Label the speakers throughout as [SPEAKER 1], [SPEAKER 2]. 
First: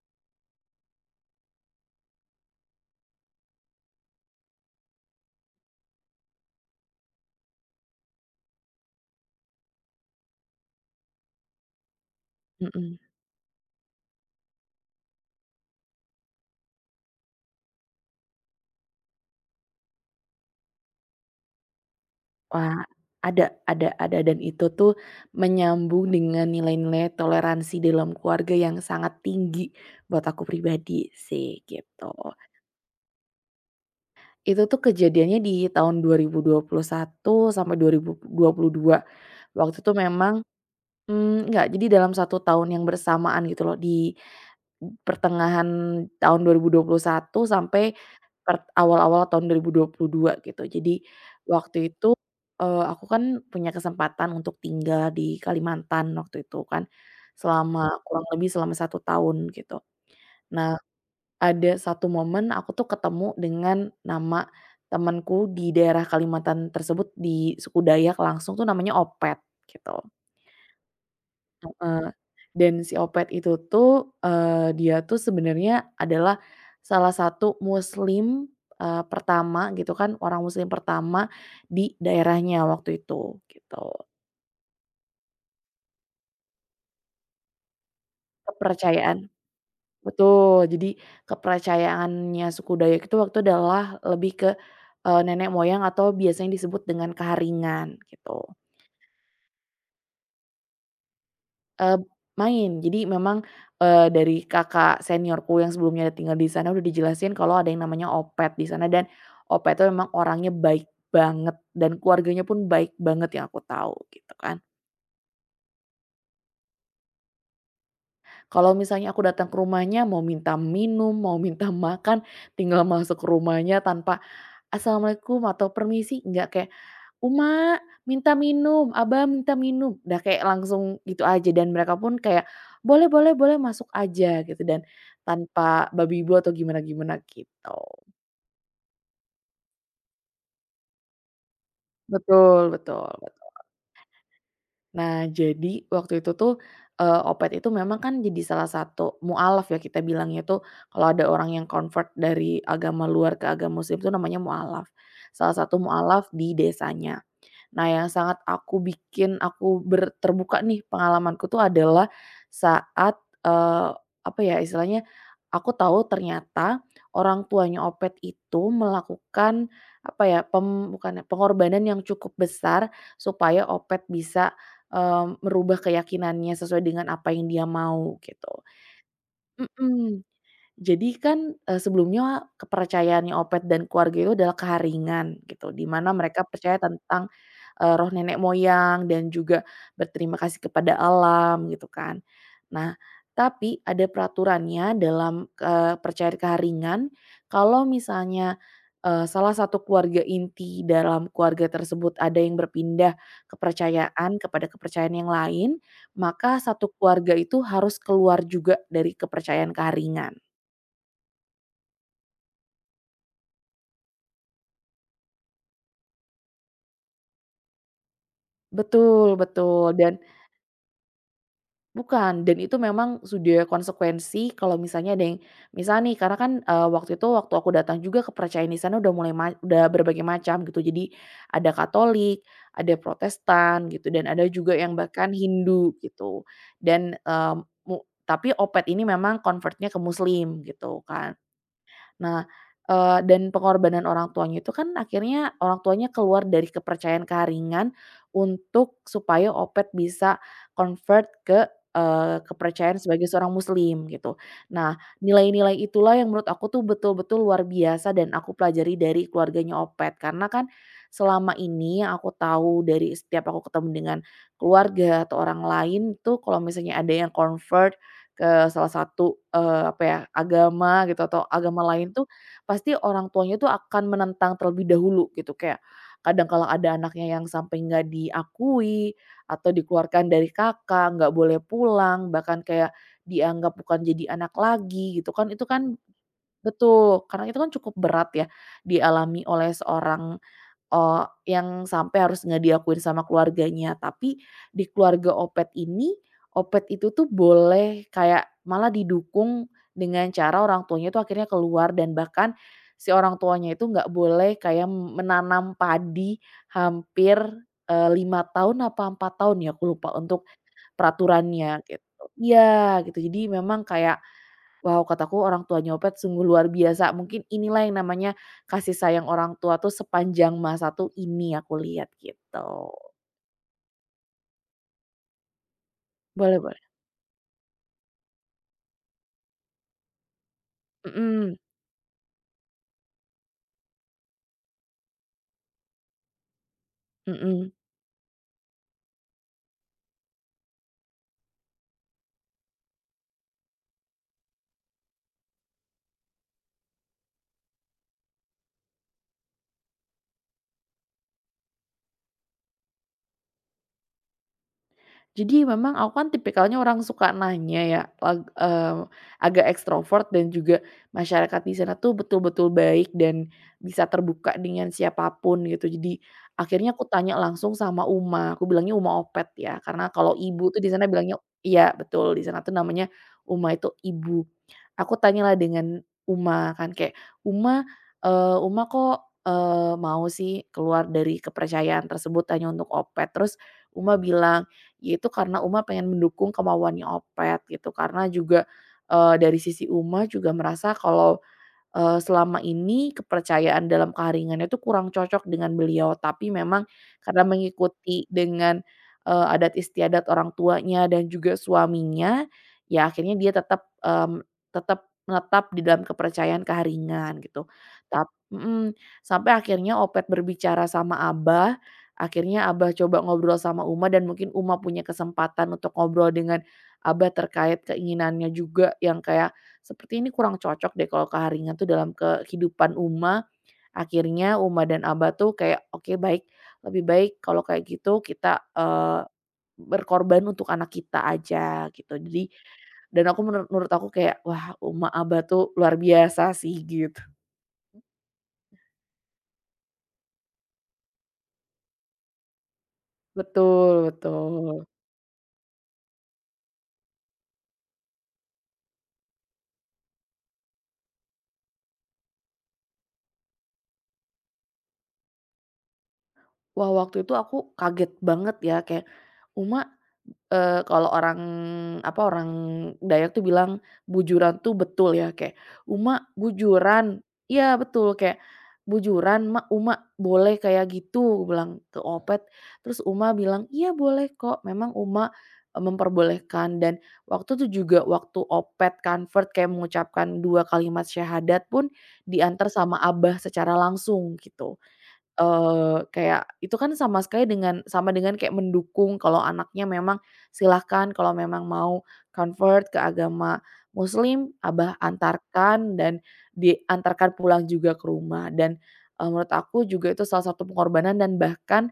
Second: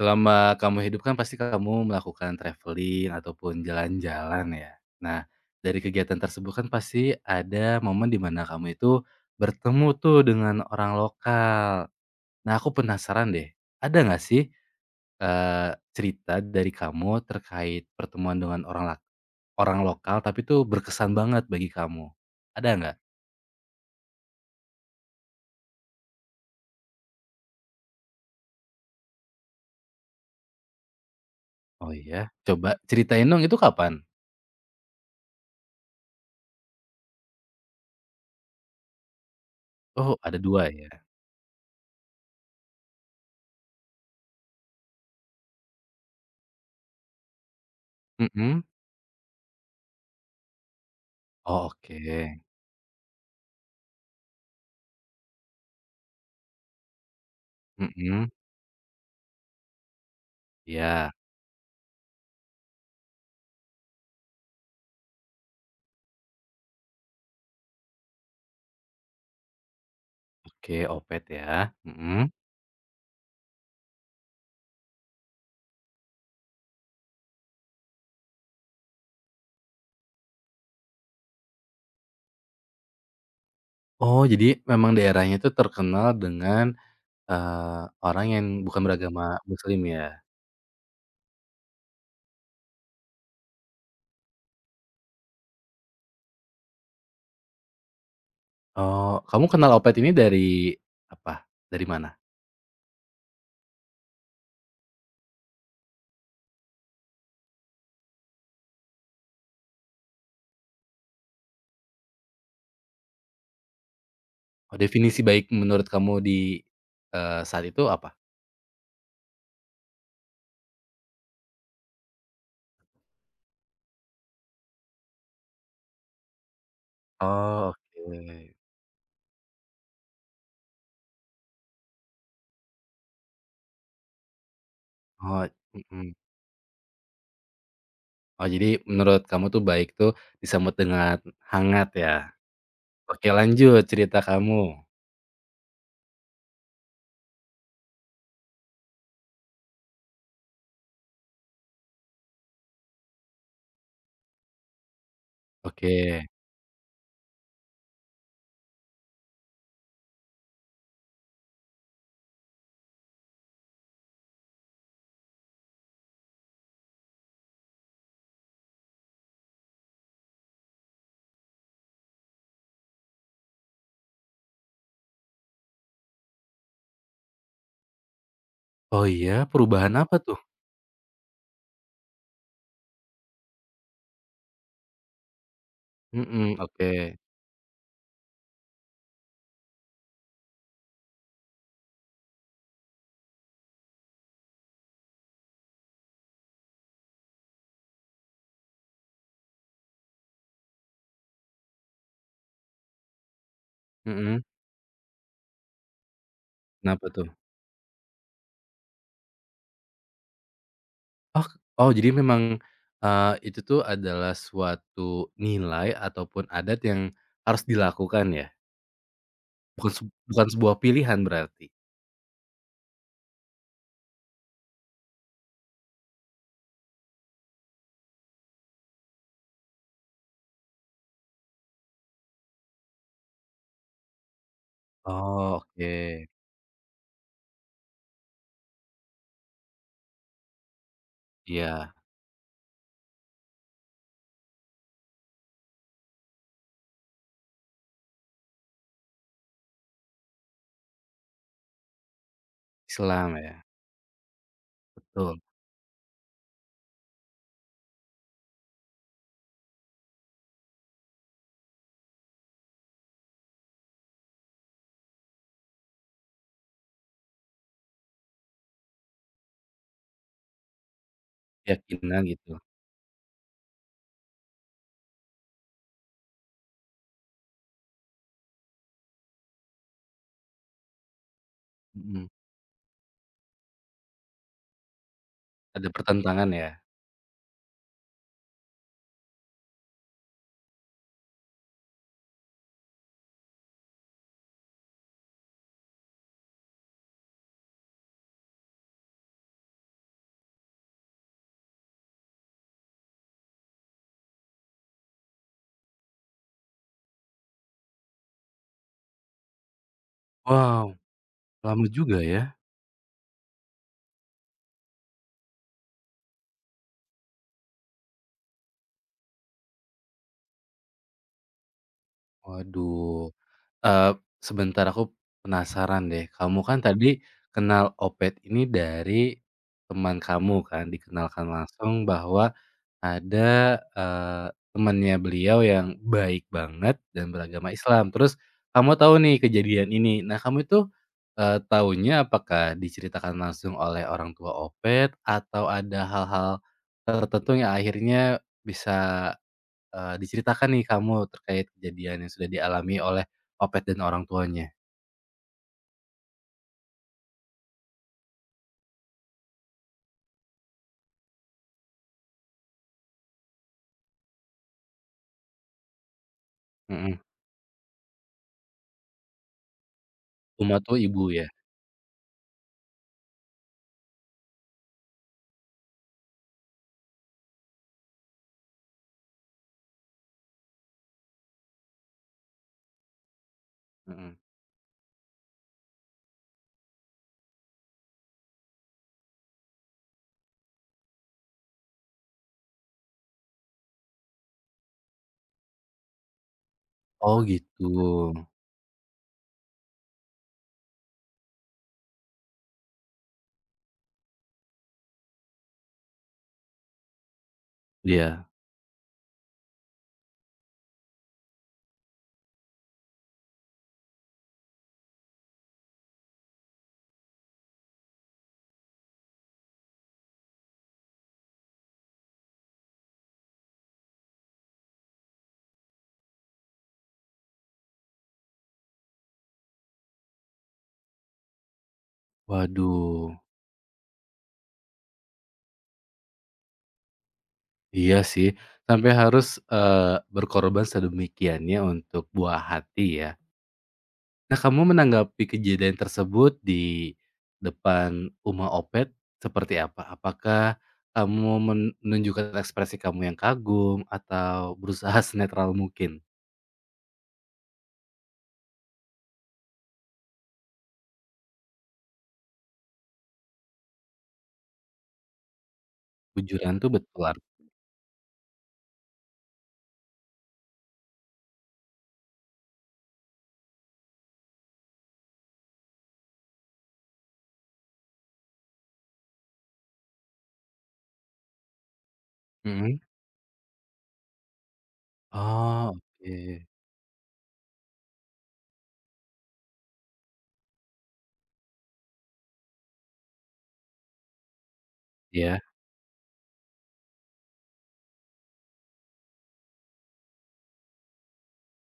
[SPEAKER 1] Selama kamu hidup kan pasti kamu melakukan traveling ataupun jalan-jalan ya. Nah, dari kegiatan tersebut kan pasti ada momen di mana kamu itu bertemu tuh dengan orang lokal. Nah, aku
[SPEAKER 2] Mhm.
[SPEAKER 1] penasaran deh, ada nggak sih eee, cerita dari kamu terkait pertemuan dengan orang lokal tapi tuh berkesan banget bagi kamu? Ada
[SPEAKER 2] Wah,
[SPEAKER 1] nggak?
[SPEAKER 2] ada dan itu tuh menyambung dengan nilai-nilai toleransi dalam keluarga yang sangat tinggi buat aku pribadi, sih,
[SPEAKER 1] Oh
[SPEAKER 2] gitu.
[SPEAKER 1] iya? Coba ceritain dong itu kapan?
[SPEAKER 2] Itu tuh kejadiannya di tahun dua dua ribu dua puluh satu sampai dua dua ribu dua puluh dua. Waktu itu
[SPEAKER 1] Oh ada
[SPEAKER 2] memang
[SPEAKER 1] dua ya?
[SPEAKER 2] enggak. Jadi dalam satu tahun yang bersamaan gitu loh, di pertengahan tahun dua dua ribu dua puluh satu sampai
[SPEAKER 1] Mhm.
[SPEAKER 2] awal-awal tahun 2022 gitu. Jadi
[SPEAKER 1] Oh
[SPEAKER 2] waktu itu,
[SPEAKER 1] oke.
[SPEAKER 2] aku kan punya kesempatan untuk tinggal di Kalimantan waktu itu kan, selama kurang
[SPEAKER 1] Mhm,
[SPEAKER 2] lebih selama satu tahun gitu. Nah,
[SPEAKER 1] ya.
[SPEAKER 2] ada satu momen aku tuh ketemu dengan nama temenku di daerah Kalimantan tersebut, di suku Dayak langsung tuh namanya Opet gitu.
[SPEAKER 1] Oke, Opet ya,
[SPEAKER 2] Eee,
[SPEAKER 1] mhm.
[SPEAKER 2] dan si Opet itu tuh, dia tuh sebenarnya adalah salah satu muslim, pertama gitu kan, orang muslim pertama di daerahnya waktu itu, gitu.
[SPEAKER 1] Oh, jadi memang daerahnya itu terkenal dengan, orang yang bukan beragama
[SPEAKER 2] Kepercayaan.
[SPEAKER 1] muslim ya?
[SPEAKER 2] Betul, jadi kepercayaannya suku Dayak itu waktu adalah lebih ke, nenek moyang atau biasanya disebut dengan keharingan, gitu.
[SPEAKER 1] Oh, kamu kenal Opet ini dari apa? Dari
[SPEAKER 2] Eee,
[SPEAKER 1] mana?
[SPEAKER 2] Main. Jadi memang, dari kakak seniorku yang sebelumnya tinggal di sana udah dijelasin kalau ada yang namanya opet di sana, dan opet itu memang orangnya baik banget dan keluarganya pun baik banget yang aku tahu gitu kan.
[SPEAKER 1] Oh, definisi baik menurut kamu di, saat itu apa?
[SPEAKER 2] Kalau misalnya aku datang ke rumahnya mau minta minum, mau minta makan, tinggal masuk ke rumahnya tanpa "Assalamualaikum" atau "Permisi", nggak, kayak,
[SPEAKER 1] Oh,
[SPEAKER 2] "Uma, minta
[SPEAKER 1] oke.
[SPEAKER 2] minum, Abah minta minum," udah kayak langsung gitu aja, dan mereka pun kayak, "Boleh boleh boleh, masuk aja," gitu dan
[SPEAKER 1] Oh,
[SPEAKER 2] tanpa
[SPEAKER 1] mhm.
[SPEAKER 2] babi ibu atau gimana-gimana gitu.
[SPEAKER 1] Oh, jadi menurut kamu tuh baik tuh disambut dengan hangat ya?
[SPEAKER 2] Betul betul.
[SPEAKER 1] Oke, lanjut cerita kamu.
[SPEAKER 2] Nah jadi waktu itu tuh, Opet itu memang kan jadi salah satu mualaf ya kita bilangnya tuh, kalau ada orang yang convert dari agama luar ke agama muslim itu namanya mualaf, salah satu
[SPEAKER 1] Oke.
[SPEAKER 2] mualaf di desanya. Nah, yang sangat aku bikin aku terbuka nih pengalamanku tuh adalah saat, eee, apa ya istilahnya, aku tahu ternyata orang tuanya Opet itu melakukan apa ya, bukan ya, pengorbanan yang cukup besar supaya Opet bisa, merubah keyakinannya sesuai dengan apa yang dia mau gitu.
[SPEAKER 1] Oh, iya? Perubahan apa
[SPEAKER 2] Mhm.
[SPEAKER 1] tuh?
[SPEAKER 2] Jadi kan, sebelumnya kepercayaannya Opet dan keluarga itu adalah keharingan gitu, di mana mereka
[SPEAKER 1] Mhm,
[SPEAKER 2] percaya
[SPEAKER 1] oke.
[SPEAKER 2] tentang, roh nenek moyang dan juga berterima kasih kepada alam gitu kan. Nah, tapi ada peraturannya dalam, percayaan keharingan kalau misalnya, salah satu keluarga inti dalam keluarga tersebut ada yang berpindah kepercayaan
[SPEAKER 1] Mhm,
[SPEAKER 2] kepada kepercayaan yang lain, maka satu
[SPEAKER 1] kenapa tuh?
[SPEAKER 2] keluarga itu harus keluar juga dari kepercayaan keharingan.
[SPEAKER 1] Oh oh, jadi memang, itu tuh adalah suatu nilai ataupun adat yang harus dilakukan ya?
[SPEAKER 2] Betul
[SPEAKER 1] Bukan
[SPEAKER 2] betul,
[SPEAKER 1] se
[SPEAKER 2] dan
[SPEAKER 1] Bukan sebuah pilihan berarti?
[SPEAKER 2] bukan, dan itu memang sudah konsekuensi kalau misalnya ada yang misalnya nih karena kan, waktu itu waktu aku datang juga kepercayaan di sana udah mulai udah berbagai macam gitu. Jadi ada Katolik, ada Protestan gitu, dan ada juga yang bahkan
[SPEAKER 1] Oh oke,
[SPEAKER 2] Hindu gitu. Dan, eee, mu Tapi opet ini memang convertnya ke Muslim gitu kan.
[SPEAKER 1] iya,
[SPEAKER 2] Nah, dan pengorbanan orang tuanya itu kan akhirnya orang tuanya keluar dari kepercayaan keharingan untuk supaya Opet bisa convert ke, kepercayaan sebagai
[SPEAKER 1] Islam
[SPEAKER 2] seorang
[SPEAKER 1] ya,
[SPEAKER 2] muslim gitu. Nah,
[SPEAKER 1] betul,
[SPEAKER 2] nilai-nilai itulah yang menurut aku tuh betul-betul luar biasa dan aku pelajari dari keluarganya Opet. Karena kan selama ini yang aku tahu dari setiap aku ketemu dengan keluarga atau orang lain tuh, kalau misalnya ada yang convert ke salah satu, apa ya, agama gitu atau agama lain
[SPEAKER 1] keyakinan
[SPEAKER 2] tuh,
[SPEAKER 1] gitu,
[SPEAKER 2] pasti orang tuanya tuh akan menentang terlebih dahulu gitu. Kayak kadang kalau ada anaknya yang sampai nggak diakui atau dikeluarkan dari kakak, nggak boleh
[SPEAKER 1] mhm,
[SPEAKER 2] pulang, bahkan kayak dianggap bukan jadi anak lagi gitu kan, itu
[SPEAKER 1] ada
[SPEAKER 2] kan
[SPEAKER 1] pertentangan ya?
[SPEAKER 2] betul, karena itu kan cukup berat ya dialami oleh seorang. Oh, yang sampai harus nggak diakuin sama keluarganya, tapi di keluarga Opet ini, Opet itu tuh boleh kayak malah didukung dengan cara orang tuanya itu akhirnya keluar dan bahkan si orang tuanya itu nggak boleh kayak menanam padi hampir, 5 tahun apa 4 tahun ya, aku lupa untuk
[SPEAKER 1] Wow,
[SPEAKER 2] peraturannya
[SPEAKER 1] lama
[SPEAKER 2] gitu.
[SPEAKER 1] juga ya?
[SPEAKER 2] Iya gitu, jadi memang kayak, wow, kataku orang tua nyopet sungguh luar biasa. Mungkin inilah yang namanya kasih sayang orang tua tuh sepanjang masa tuh ini aku lihat gitu.
[SPEAKER 1] Waduh. Eee, sebentar aku penasaran deh, kamu
[SPEAKER 2] Boleh boleh.
[SPEAKER 1] kan tadi kenal Opet ini dari teman kamu kan, dikenalkan
[SPEAKER 2] Mhm,
[SPEAKER 1] langsung bahwa ada, temannya beliau yang baik banget dan
[SPEAKER 2] mhm.
[SPEAKER 1] beragama Islam, terus kamu tahu nih kejadian ini. Nah kamu itu, tahunya apakah diceritakan langsung oleh orang tua Opet atau ada hal-hal tertentu yang akhirnya bisa diceritakan nih kamu terkait kejadian yang sudah dialami oleh Opet dan orang tuanya?
[SPEAKER 2] Jadi memang aku kan tipikalnya orang suka nanya ya, agak ekstrovert dan juga masyarakat di sana tuh betul-betul baik dan bisa terbuka dengan siapapun gitu. Jadi akhirnya aku
[SPEAKER 1] Mhm.
[SPEAKER 2] tanya langsung sama Uma, aku bilangnya Uma Opet ya, karena kalau ibu
[SPEAKER 1] Uma
[SPEAKER 2] tuh di
[SPEAKER 1] tuh
[SPEAKER 2] sana
[SPEAKER 1] ibu
[SPEAKER 2] bilangnya,
[SPEAKER 1] ya?
[SPEAKER 2] iya betul, di sana tuh namanya Uma itu ibu. Aku tanyalah dengan Uma kan kayak, "Uma, Uma kok, mau sih keluar dari kepercayaan tersebut hanya untuk Opet?" Terus Uma
[SPEAKER 1] Mhm.
[SPEAKER 2] bilang yaitu karena Uma pengen mendukung kemauannya Opet gitu, karena juga, dari sisi Uma juga merasa kalau selama ini kepercayaan dalam kearingannya itu kurang cocok dengan beliau, tapi memang
[SPEAKER 1] Oh
[SPEAKER 2] karena
[SPEAKER 1] gitu.
[SPEAKER 2] mengikuti dengan, adat istiadat orang tuanya dan juga suaminya, ya akhirnya dia tetap menetap di dalam kepercayaan kearingan gitu.
[SPEAKER 1] Iya.
[SPEAKER 2] Tapi sampai akhirnya Opet berbicara sama Abah, akhirnya Abah coba ngobrol sama Uma dan mungkin Uma punya kesempatan untuk ngobrol dengan Abah terkait keinginannya juga yang kayak, seperti ini kurang cocok deh kalau keharingan tuh dalam ke kehidupan Uma, akhirnya Uma dan Aba tuh kayak, "Oke baik, lebih baik kalau kayak gitu kita, berkorban untuk anak kita aja," gitu. Jadi
[SPEAKER 1] Waduh.
[SPEAKER 2] dan aku menurut menurut aku kayak, wah, Uma, Aba tuh luar biasa sih gitu.
[SPEAKER 1] Iya sih. Sampai harus, berkorban sedemikiannya untuk buah hati ya.
[SPEAKER 2] Betul
[SPEAKER 1] Nah kamu
[SPEAKER 2] betul.
[SPEAKER 1] menanggapi kejadian tersebut di depan uma Opet seperti apa? Apakah kamu menunjukkan ekspresi kamu yang kagum atau berusaha senetral mungkin?
[SPEAKER 2] Wah waktu itu aku kaget banget ya kayak, "Uma." Kalau orang, apa, orang Dayak tuh bilang bujuran tuh betul ya, kayak, "Uma
[SPEAKER 1] Bujuran tuh
[SPEAKER 2] bujuran."
[SPEAKER 1] betul
[SPEAKER 2] Iya betul, kayak, "Bujuran, Mak, Uma boleh kayak gitu?" gua bilang ke Opet, terus Uma bilang, "Iya boleh kok." Memang Uma, memperbolehkan dan waktu itu juga waktu Opet convert kayak mengucapkan 2 kalimat syahadat pun diantar
[SPEAKER 1] mhm.
[SPEAKER 2] sama Abah secara langsung gitu,
[SPEAKER 1] Oh,
[SPEAKER 2] eh kayak
[SPEAKER 1] oke.
[SPEAKER 2] itu kan sama sekali dengan sama dengan kayak mendukung kalau anaknya memang silahkan, kalau memang mau convert ke agama muslim, Abah
[SPEAKER 1] Iya,
[SPEAKER 2] antarkan dan diantarkan pulang juga ke rumah dan, menurut aku juga itu salah satu pengorbanan, dan bahkan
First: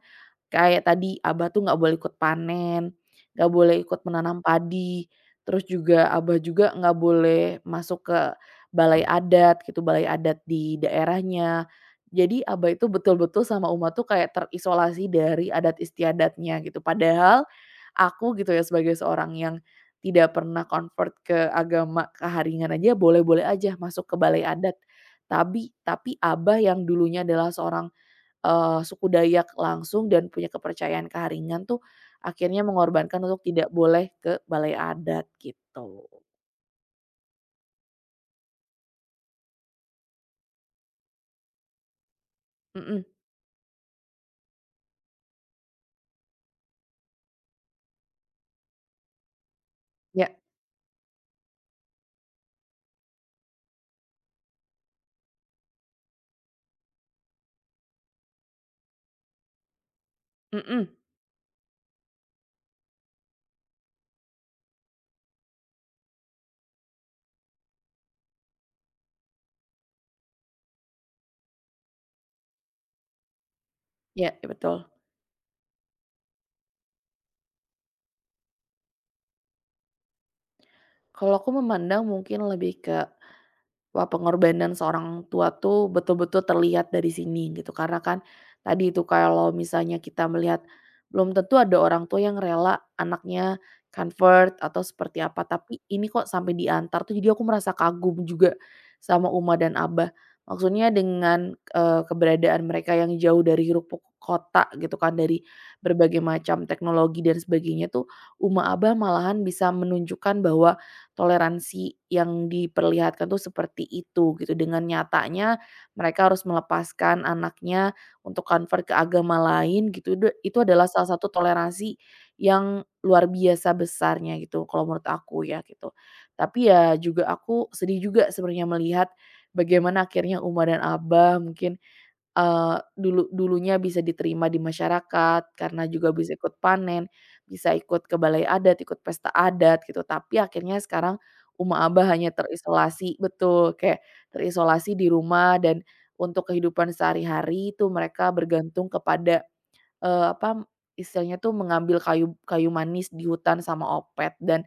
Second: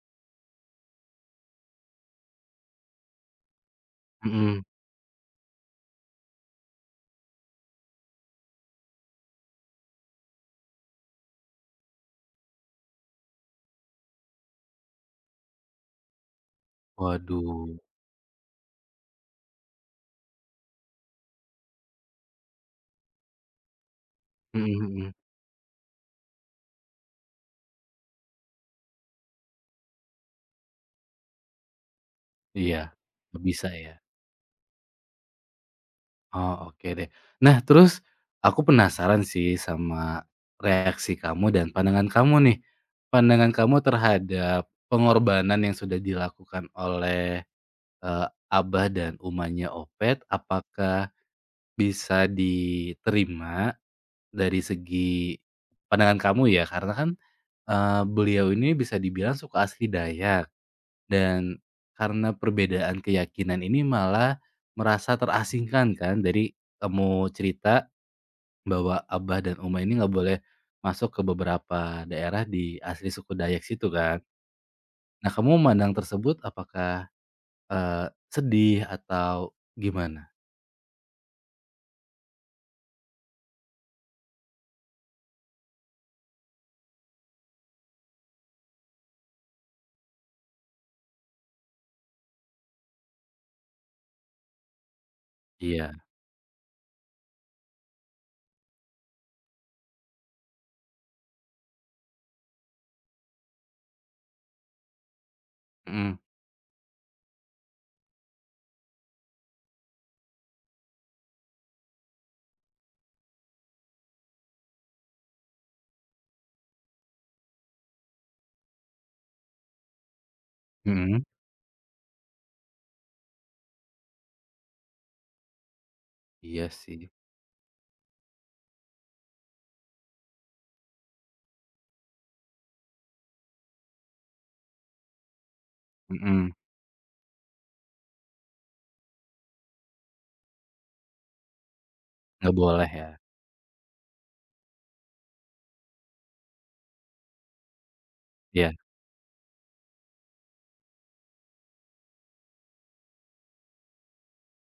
[SPEAKER 2] kayak tadi, Abah tuh nggak boleh ikut panen, nggak boleh ikut menanam
[SPEAKER 1] mhm.
[SPEAKER 2] padi, terus juga Abah juga nggak boleh masuk ke balai adat gitu, balai adat di daerahnya. Jadi Abah itu betul-betul sama Uma tuh kayak terisolasi dari adat istiadatnya gitu. Padahal
[SPEAKER 1] Waduh,
[SPEAKER 2] aku gitu ya sebagai seorang yang tidak pernah convert ke agama keharingan aja boleh-boleh aja masuk ke balai adat.
[SPEAKER 1] mhm mhm.
[SPEAKER 2] Tapi Abah yang dulunya adalah seorang suku Dayak langsung dan punya kepercayaan keharingan tuh, akhirnya
[SPEAKER 1] Iya,
[SPEAKER 2] mengorbankan untuk
[SPEAKER 1] nggak
[SPEAKER 2] tidak
[SPEAKER 1] bisa ya.
[SPEAKER 2] boleh ke balai adat gitu.
[SPEAKER 1] Oh, oke deh. Nah, terus aku penasaran sih sama reaksi kamu dan pandangan kamu nih.
[SPEAKER 2] Mhm,
[SPEAKER 1] Pandangan kamu terhadap pengorbanan yang sudah dilakukan oleh, abah dan umahnya Opet,
[SPEAKER 2] ya,
[SPEAKER 1] apakah bisa diterima dari segi pandangan kamu ya? Karena kan, beliau ini bisa dibilang suku asli Dayak.
[SPEAKER 2] mhm,
[SPEAKER 1] Dan karena perbedaan keyakinan ini malah merasa terasingkan kan dari kamu cerita bahwa abah dan uma ini nggak boleh masuk ke beberapa daerah di asli suku Dayak situ kan.
[SPEAKER 2] ya ya betul.
[SPEAKER 1] Nah kamu memandang tersebut apakah, eee, sedih atau gimana?
[SPEAKER 2] Kalau aku memandang mungkin lebih ke, wah, pengorbanan seorang tua tuh betul-betul terlihat dari sini gitu, karena kan tadi itu kalau misalnya kita melihat belum tentu ada orang tua yang rela anaknya convert atau seperti apa, tapi
[SPEAKER 1] Iya,
[SPEAKER 2] ini kok sampai diantar tuh jadi aku merasa kagum juga sama Uma dan Abah. Maksudnya dengan, keberadaan mereka yang jauh dari hiruk pikuk kota gitu kan, dari
[SPEAKER 1] mhm
[SPEAKER 2] berbagai macam teknologi dan sebagainya tuh, Uma Abah malahan bisa menunjukkan bahwa toleransi yang diperlihatkan tuh seperti itu gitu, dengan nyatanya mereka harus melepaskan anaknya untuk convert ke agama lain gitu, itu adalah salah
[SPEAKER 1] mhm.
[SPEAKER 2] satu toleransi yang luar biasa besarnya gitu kalau menurut aku ya gitu.
[SPEAKER 1] Iya
[SPEAKER 2] Tapi ya
[SPEAKER 1] sih,
[SPEAKER 2] juga aku sedih juga sebenarnya melihat bagaimana akhirnya Uma dan Abah mungkin dulunya bisa diterima di masyarakat, karena juga bisa
[SPEAKER 1] mhm,
[SPEAKER 2] ikut panen, bisa ikut ke balai adat, ikut pesta adat gitu, tapi akhirnya sekarang Uma Abah hanya
[SPEAKER 1] nggak boleh ya?
[SPEAKER 2] terisolasi betul, kayak terisolasi di rumah dan untuk kehidupan sehari-hari itu mereka
[SPEAKER 1] Iya,
[SPEAKER 2] bergantung kepada apa, istilahnya tuh mengambil kayu kayu manis di hutan sama opet, dan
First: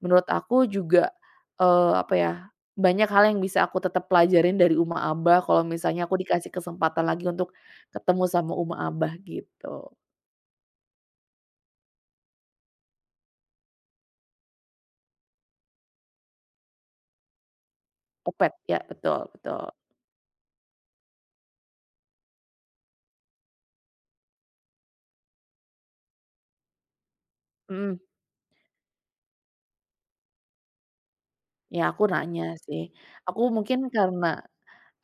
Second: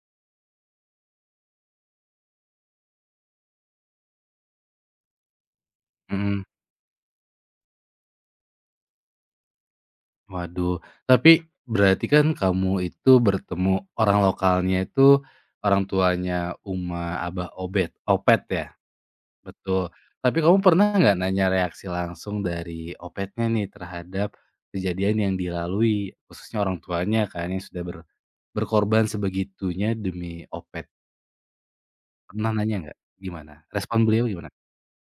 [SPEAKER 2] menurut aku juga, apa ya, banyak hal yang bisa aku tetap pelajarin dari Uma Abah kalau misalnya aku
[SPEAKER 1] mhm.
[SPEAKER 2] dikasih kesempatan lagi untuk ketemu sama Uma Abah gitu.
[SPEAKER 1] Waduh, tapi berarti kan kamu itu bertemu orang lokalnya itu orang tuanya Uma Abah Opet
[SPEAKER 2] Opet,
[SPEAKER 1] ya?
[SPEAKER 2] ya betul betul.
[SPEAKER 1] Betul. Tapi kamu pernah nggak nanya reaksi langsung dari Opetnya nih terhadap kejadian yang dilalui, khususnya orang tuanya kan yang sudah
[SPEAKER 2] Mhm,
[SPEAKER 1] berkorban sebegitunya demi Opet.
[SPEAKER 2] ya aku
[SPEAKER 1] Pernah
[SPEAKER 2] nanya
[SPEAKER 1] nanya
[SPEAKER 2] sih.
[SPEAKER 1] nggak?
[SPEAKER 2] Aku
[SPEAKER 1] Gimana?
[SPEAKER 2] mungkin
[SPEAKER 1] Respon beliau
[SPEAKER 2] karena
[SPEAKER 1] gimana?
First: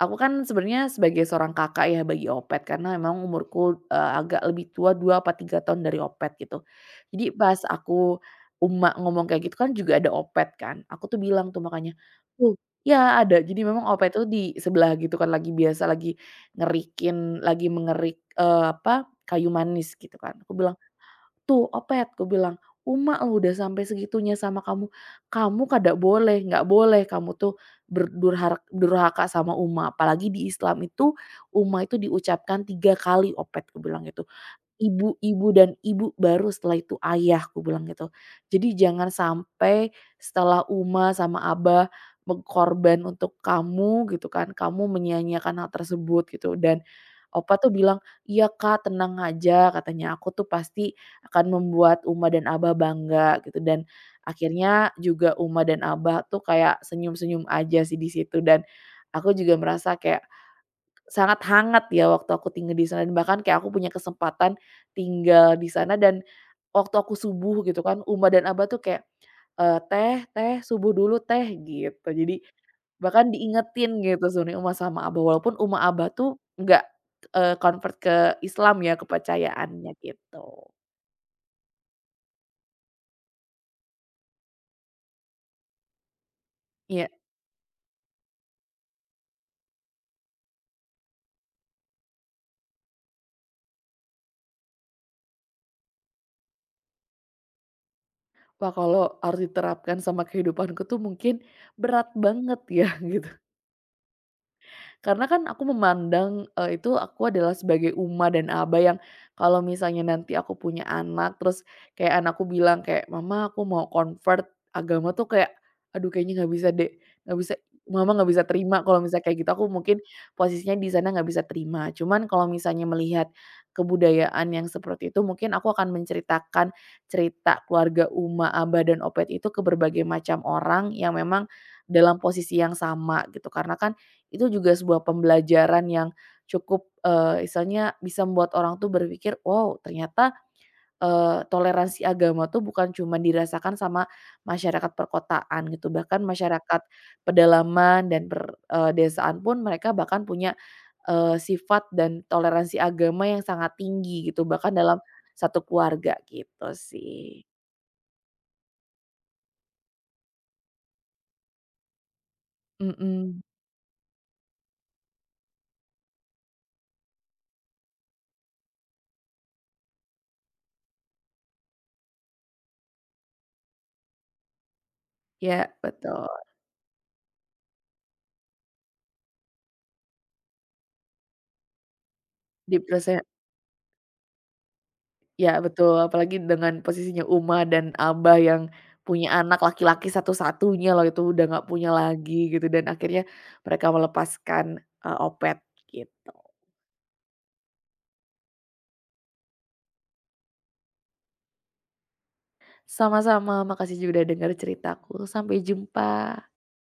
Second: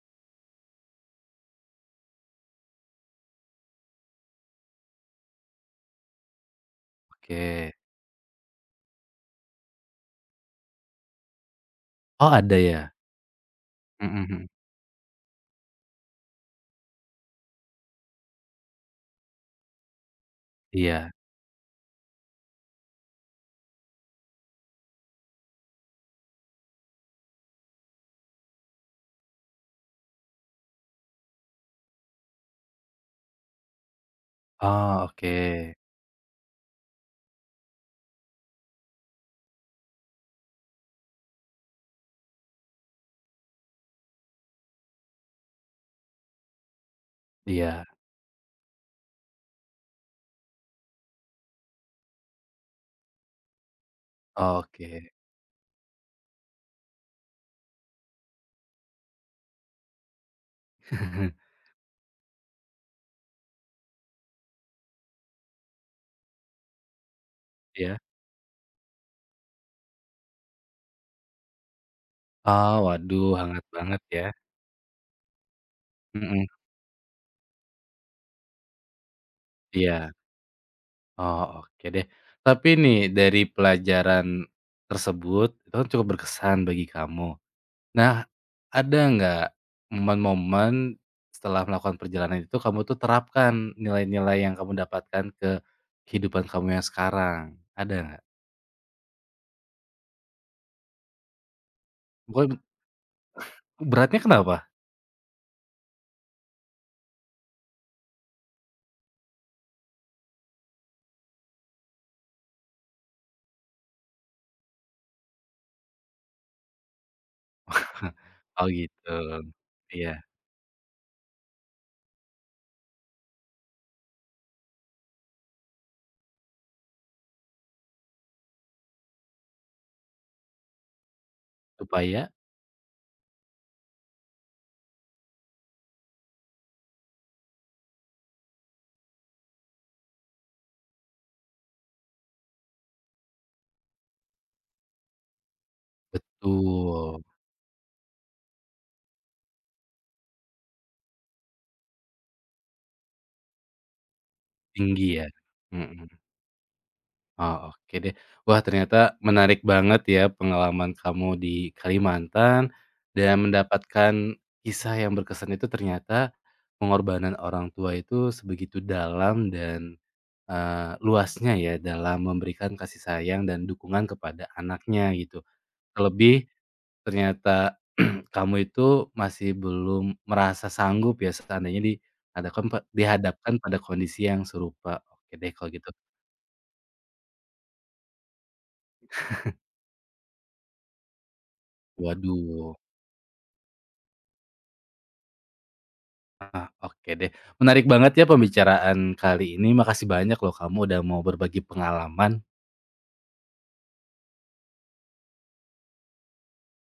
[SPEAKER 2] aku kan sebenarnya sebagai seorang kakak ya bagi Opet karena memang umurku, agak lebih tua 2 apa 3 tahun dari Opet gitu. Jadi pas
[SPEAKER 1] Oke.
[SPEAKER 2] uma ngomong kayak gitu kan juga ada Opet kan, aku tuh bilang tuh makanya,
[SPEAKER 1] Oh
[SPEAKER 2] "Uh"
[SPEAKER 1] ada ya?
[SPEAKER 2] ya ada, jadi memang Opet
[SPEAKER 1] Mhm
[SPEAKER 2] tuh
[SPEAKER 1] mhm.
[SPEAKER 2] di sebelah gitu kan lagi biasa lagi ngerikin lagi mengerik, apa, kayu manis gitu kan. Aku bilang,
[SPEAKER 1] Iya.
[SPEAKER 2] "Tuh, Opet," aku bilang, "Uma lo udah sampai segitunya sama kamu. Kamu nggak boleh kamu tuh durhaka sama Uma, apalagi di Islam itu, Uma itu diucapkan 3 kali, Opet," aku bilang gitu.
[SPEAKER 1] Oh
[SPEAKER 2] Ibu,
[SPEAKER 1] oke.
[SPEAKER 2] ibu dan ibu, baru setelah itu ayah, aku bilang gitu. Jadi jangan sampai setelah Uma sama Abah mengkorban untuk kamu gitu kan, kamu menyia-nyiakan hal tersebut gitu, dan opa tuh
[SPEAKER 1] Iya.
[SPEAKER 2] bilang, "Iya Kak, tenang aja," katanya, "aku tuh pasti akan membuat Uma dan Abah bangga," gitu, dan
[SPEAKER 1] Oh
[SPEAKER 2] akhirnya
[SPEAKER 1] oke.
[SPEAKER 2] juga Uma dan Abah tuh kayak senyum-senyum aja sih di situ, dan aku juga merasa kayak sangat hangat ya waktu aku tinggal di sana dan bahkan kayak aku punya kesempatan tinggal di sana dan waktu aku subuh gitu kan,
[SPEAKER 1] Iya.
[SPEAKER 2] Uma dan Abah tuh kayak, "Teh teh, subuh dulu teh," gitu. Jadi
[SPEAKER 1] Oh, waduh
[SPEAKER 2] bahkan
[SPEAKER 1] hangat
[SPEAKER 2] diingetin
[SPEAKER 1] banget ya,
[SPEAKER 2] gitu sebenarnya Uma sama Abah, walaupun Uma Abah tuh
[SPEAKER 1] mhm,
[SPEAKER 2] nggak, convert ke Islam ya kepercayaannya
[SPEAKER 1] iya,
[SPEAKER 2] gitu.
[SPEAKER 1] oh, oke deh. Tapi nih dari pelajaran tersebut, itu kan cukup berkesan bagi
[SPEAKER 2] Iya.
[SPEAKER 1] kamu. Nah, ada nggak momen-momen setelah melakukan perjalanan itu kamu tuh terapkan nilai-nilai yang kamu dapatkan ke kehidupan kamu yang sekarang, ada nggak?
[SPEAKER 2] Wah kalau harus diterapkan sama kehidupanku tuh mungkin berat banget
[SPEAKER 1] Bukan
[SPEAKER 2] ya gitu.
[SPEAKER 1] beratnya kenapa?
[SPEAKER 2] Karena kan aku memandang, itu aku adalah sebagai uma dan aba yang kalau misalnya nanti aku punya anak, terus kayak anakku bilang kayak, "Mama aku mau convert agama" tuh kayak, aduh kayaknya nggak bisa deh, nggak bisa mama nggak bisa
[SPEAKER 1] Oh
[SPEAKER 2] terima kalau
[SPEAKER 1] gitu,
[SPEAKER 2] misalnya kayak gitu, aku mungkin
[SPEAKER 1] iya,
[SPEAKER 2] posisinya di sana nggak bisa terima. Cuman kalau misalnya melihat kebudayaan yang seperti itu, mungkin aku akan menceritakan cerita keluarga uma, aba, dan opet itu ke berbagai macam orang yang memang dalam
[SPEAKER 1] supaya
[SPEAKER 2] posisi yang sama gitu. Karena kan itu juga sebuah pembelajaran yang cukup, istilahnya bisa membuat orang tuh berpikir, "Wow, ternyata, toleransi agama tuh bukan cuma dirasakan sama masyarakat perkotaan," gitu. Bahkan masyarakat
[SPEAKER 1] betul,
[SPEAKER 2] pedalaman dan desaan pun mereka bahkan punya, sifat dan toleransi agama yang sangat tinggi gitu, bahkan dalam
[SPEAKER 1] tinggi ya?
[SPEAKER 2] satu keluarga
[SPEAKER 1] Mhm.
[SPEAKER 2] gitu sih.
[SPEAKER 1] Oh, oke deh. Wah, ternyata menarik banget ya pengalaman kamu di Kalimantan dan
[SPEAKER 2] Mhm,
[SPEAKER 1] mendapatkan kisah yang berkesan itu ternyata pengorbanan orang tua itu sebegitu dalam dan eh, luasnya ya dalam memberikan kasih sayang dan dukungan kepada anaknya gitu.
[SPEAKER 2] ya betul,
[SPEAKER 1] Terlebih ternyata kamu itu masih belum merasa sanggup ya seandainya dihadapkan
[SPEAKER 2] di proses
[SPEAKER 1] dihadapkan pada kondisi yang serupa. Oke deh
[SPEAKER 2] ya
[SPEAKER 1] kalau gitu.
[SPEAKER 2] betul, apalagi dengan posisinya Uma dan Abah yang punya anak laki-laki satu-satunya loh itu, udah nggak punya lagi gitu,
[SPEAKER 1] Waduh.
[SPEAKER 2] dan akhirnya mereka melepaskan, Opet gitu.
[SPEAKER 1] Ah, oke deh. Menarik banget ya pembicaraan kali ini. Makasih banyak loh kamu udah mau berbagi pengalaman.
[SPEAKER 2] Sama-sama, makasih juga udah denger ceritaku, sampai jumpa.